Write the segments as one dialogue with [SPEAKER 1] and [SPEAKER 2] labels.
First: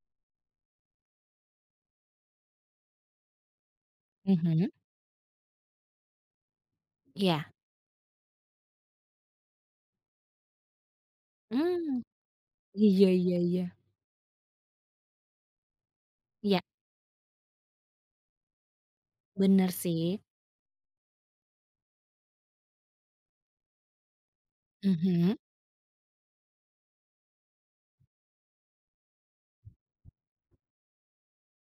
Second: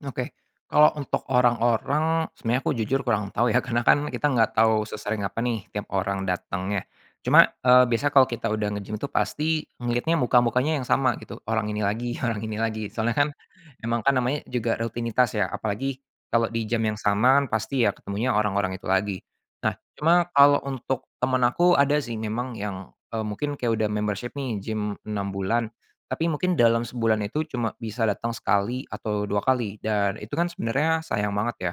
[SPEAKER 1] Oke. Kalau untuk orang-orang sebenarnya aku jujur kurang tahu ya, karena kan kita nggak
[SPEAKER 2] Mhm.
[SPEAKER 1] tahu sesering apa nih tiap orang dateng, ya. Cuma,
[SPEAKER 2] Iya.
[SPEAKER 1] eee, biasanya kalau kita udah ngegym itu pasti ngeliatnya muka-mukanya yang sama, gitu. Orang ini
[SPEAKER 2] Mhm.
[SPEAKER 1] lagi, orang ini lagi.
[SPEAKER 2] Iya
[SPEAKER 1] Soalnya kan,
[SPEAKER 2] iya iya.
[SPEAKER 1] emang kan, namanya juga rutinitas ya, apalagi kalau
[SPEAKER 2] Iya.
[SPEAKER 1] di jam yang sama kan pasti ya ketemunya orang-orang itu lagi.
[SPEAKER 2] Bener,
[SPEAKER 1] Nah,
[SPEAKER 2] sih.
[SPEAKER 1] cuma kalau untuk temen aku, ada sih memang yang, eee, mungkin kayak udah membership nih, gim 6
[SPEAKER 2] Mhm.
[SPEAKER 1] bulan. Tapi mungkin dalam sebulan itu cuma bisa datang sekali atau 2 kali dan itu kan sebenarnya sayang banget, ya.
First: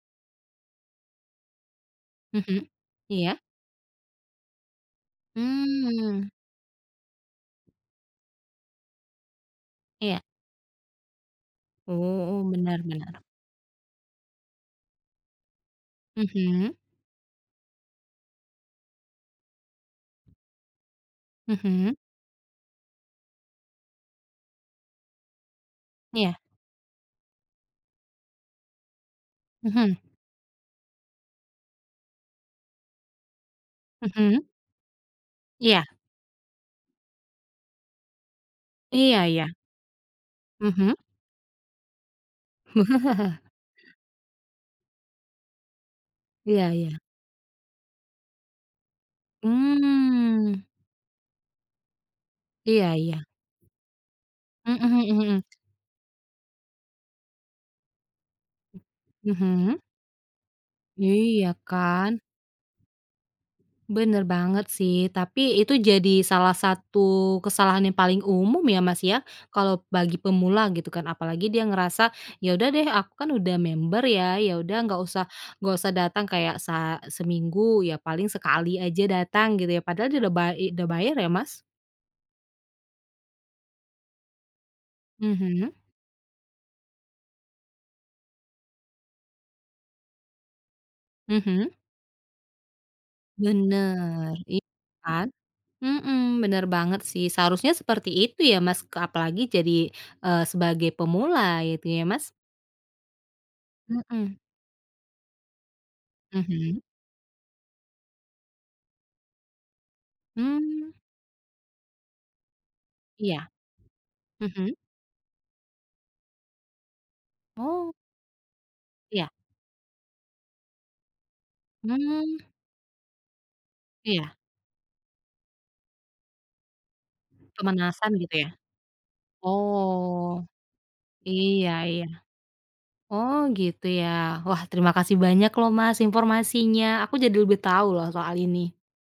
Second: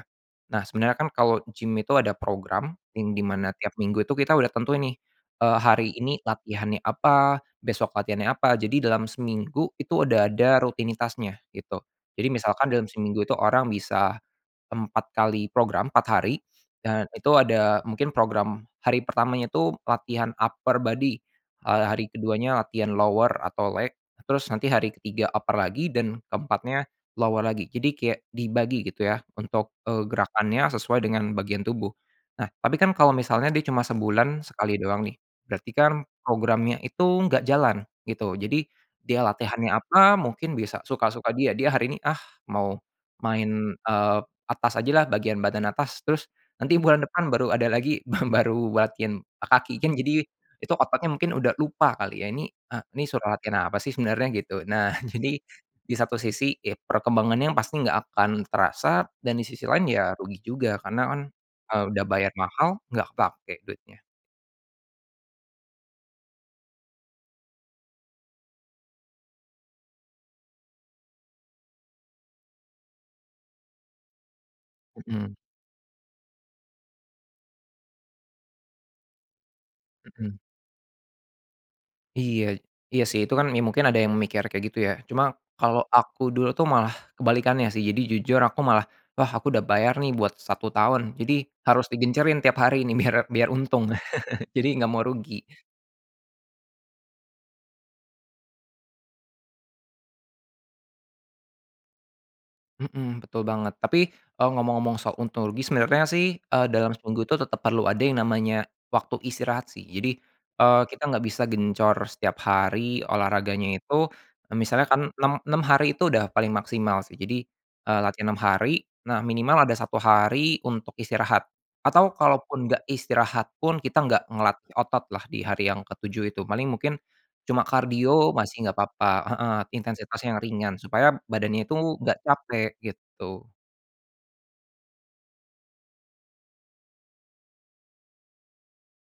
[SPEAKER 1] Nah, sebenarnya kan kalau gim itu ada
[SPEAKER 2] Mhm.
[SPEAKER 1] program yang di
[SPEAKER 2] Iya.
[SPEAKER 1] mana tiap minggu itu kita udah tentuin nih, eee, hari ini
[SPEAKER 2] Hmm.
[SPEAKER 1] latihannya apa, besok latihannya apa, jadi dalam seminggu itu
[SPEAKER 2] Iya.
[SPEAKER 1] udah ada rutinitasnya, gitu. Jadi
[SPEAKER 2] Oh,
[SPEAKER 1] misalkan
[SPEAKER 2] benar
[SPEAKER 1] dalam
[SPEAKER 2] benar.
[SPEAKER 1] seminggu itu orang bisa 4 kali program, 4 hari,
[SPEAKER 2] Mhm.
[SPEAKER 1] dan itu ada mungkin program hari pertamanya itu latihan upper body, eee,
[SPEAKER 2] Mhm.
[SPEAKER 1] hari ke-2nya latihan lower atau leg, terus nanti hari ke-3 upper lagi dan
[SPEAKER 2] Iya.
[SPEAKER 1] ke-4nya lower lagi. Jadi kayak dibagi gitu ya, untuk,
[SPEAKER 2] Mhm.
[SPEAKER 1] eee, gerakannya sesuai dengan bagian tubuh. Nah, tapi kan kalau misalnya dia cuma
[SPEAKER 2] Mhm.
[SPEAKER 1] sebulan sekali doang nih, berarti
[SPEAKER 2] Iya.
[SPEAKER 1] kan programnya itu enggak jalan, gitu. Jadi, dia
[SPEAKER 2] Iya, ya.
[SPEAKER 1] latihannya apa, mungkin bisa
[SPEAKER 2] Mhm.
[SPEAKER 1] suka-suka dia. Dia hari ini, ah, mau main, eee, atas aja lah, bagian badan atas, terus
[SPEAKER 2] Iya
[SPEAKER 1] nanti
[SPEAKER 2] iya.
[SPEAKER 1] bulan depan baru ada lagi ba baru latihan kaki kan, jadi
[SPEAKER 2] Mmm.
[SPEAKER 1] itu otaknya mungkin udah lupa kali, ya. Ini, eee,
[SPEAKER 2] Iya
[SPEAKER 1] ini
[SPEAKER 2] iya.
[SPEAKER 1] suruh latihan apa sih sebenarnya, gitu. Nah,
[SPEAKER 2] Mhm
[SPEAKER 1] jadi
[SPEAKER 2] mhm.
[SPEAKER 1] di satu sisi, ya perkembangannya pasti nggak akan terasa dan di sisi
[SPEAKER 2] Mhm.
[SPEAKER 1] lain ya rugi juga karena kan,
[SPEAKER 2] Iya,
[SPEAKER 1] eee, udah
[SPEAKER 2] kan?
[SPEAKER 1] bayar mahal. Nggak kepake duitnya.
[SPEAKER 2] Bener banget, sih. Tapi itu jadi salah satu kesalahan yang paling umum ya, Mas, ya? Kalau bagi pemula gitu, kan? Apalagi dia ngerasa, "Ya, udah deh, aku kan udah member ya, ya udah nggak usah
[SPEAKER 1] Mhm.
[SPEAKER 2] nggak usah datang kayak sa seminggu, ya paling sekali aja datang", gitu, ya? Padahal dia udah
[SPEAKER 1] Mhm.
[SPEAKER 2] bay eee, udah bayar ya, Mas?
[SPEAKER 1] Iya. Iya, sih. Itu kan me mungkin ada yang mikir kayak gitu, ya. Cuma
[SPEAKER 2] Mhm.
[SPEAKER 1] kalau aku dulu tuh malah kebalikannya, sih. Jadi jujur aku malah, wah, aku udah bayar nih buat 1 tahun. Jadi
[SPEAKER 2] Mhm.
[SPEAKER 1] harus digencerin tiap hari nih biar biar untung.
[SPEAKER 2] Bener. Iya
[SPEAKER 1] Jadi nggak mau
[SPEAKER 2] kan?
[SPEAKER 1] rugi.
[SPEAKER 2] Mhm. Bener banget sih. Seharusnya seperti itu ya, Mas, apalagi jadi, eee, sebagai pemula, ya itu ya, Mas?
[SPEAKER 1] Mhm. Betul banget. Tapi,
[SPEAKER 2] Mhm.
[SPEAKER 1] eee, ngomong-ngomong soal ontologis, sebenarnya sih, eee,
[SPEAKER 2] Mhm.
[SPEAKER 1] dalam seminggu itu tetep perlu ada yang namanya waktu istirahat, sih. Jadi, eee,
[SPEAKER 2] Mmm.
[SPEAKER 1] kita nggak bisa gencor setiap hari
[SPEAKER 2] Iya.
[SPEAKER 1] olahraganya itu. Eee,
[SPEAKER 2] Mhm.
[SPEAKER 1] misalnya kan 6, 6 hari itu udah paling maksimal, sih. Jadi,
[SPEAKER 2] Oh.
[SPEAKER 1] eee, latihan 6 hari, nah,
[SPEAKER 2] Iya.
[SPEAKER 1] minimal ada 1 hari untuk istirahat atau
[SPEAKER 2] Hmm.
[SPEAKER 1] kalaupun nggak istirahat pun, kita nggak
[SPEAKER 2] Iya.
[SPEAKER 1] ngelatih otot lah di hari yang ke-7 itu. Paling mungkin cuma
[SPEAKER 2] Pemanasan gitu,
[SPEAKER 1] kardio
[SPEAKER 2] ya?
[SPEAKER 1] masih enggak papa, heeh. Intensitasnya yang
[SPEAKER 2] Oh.
[SPEAKER 1] ringan supaya badannya
[SPEAKER 2] Iya
[SPEAKER 1] itu
[SPEAKER 2] iya.
[SPEAKER 1] enggak capek,
[SPEAKER 2] Oh,
[SPEAKER 1] gitu.
[SPEAKER 2] gitu ,ya? Wah, terima kasih banyak loh, Mas, informasinya. Aku jadi lebih tahu loh soal ini.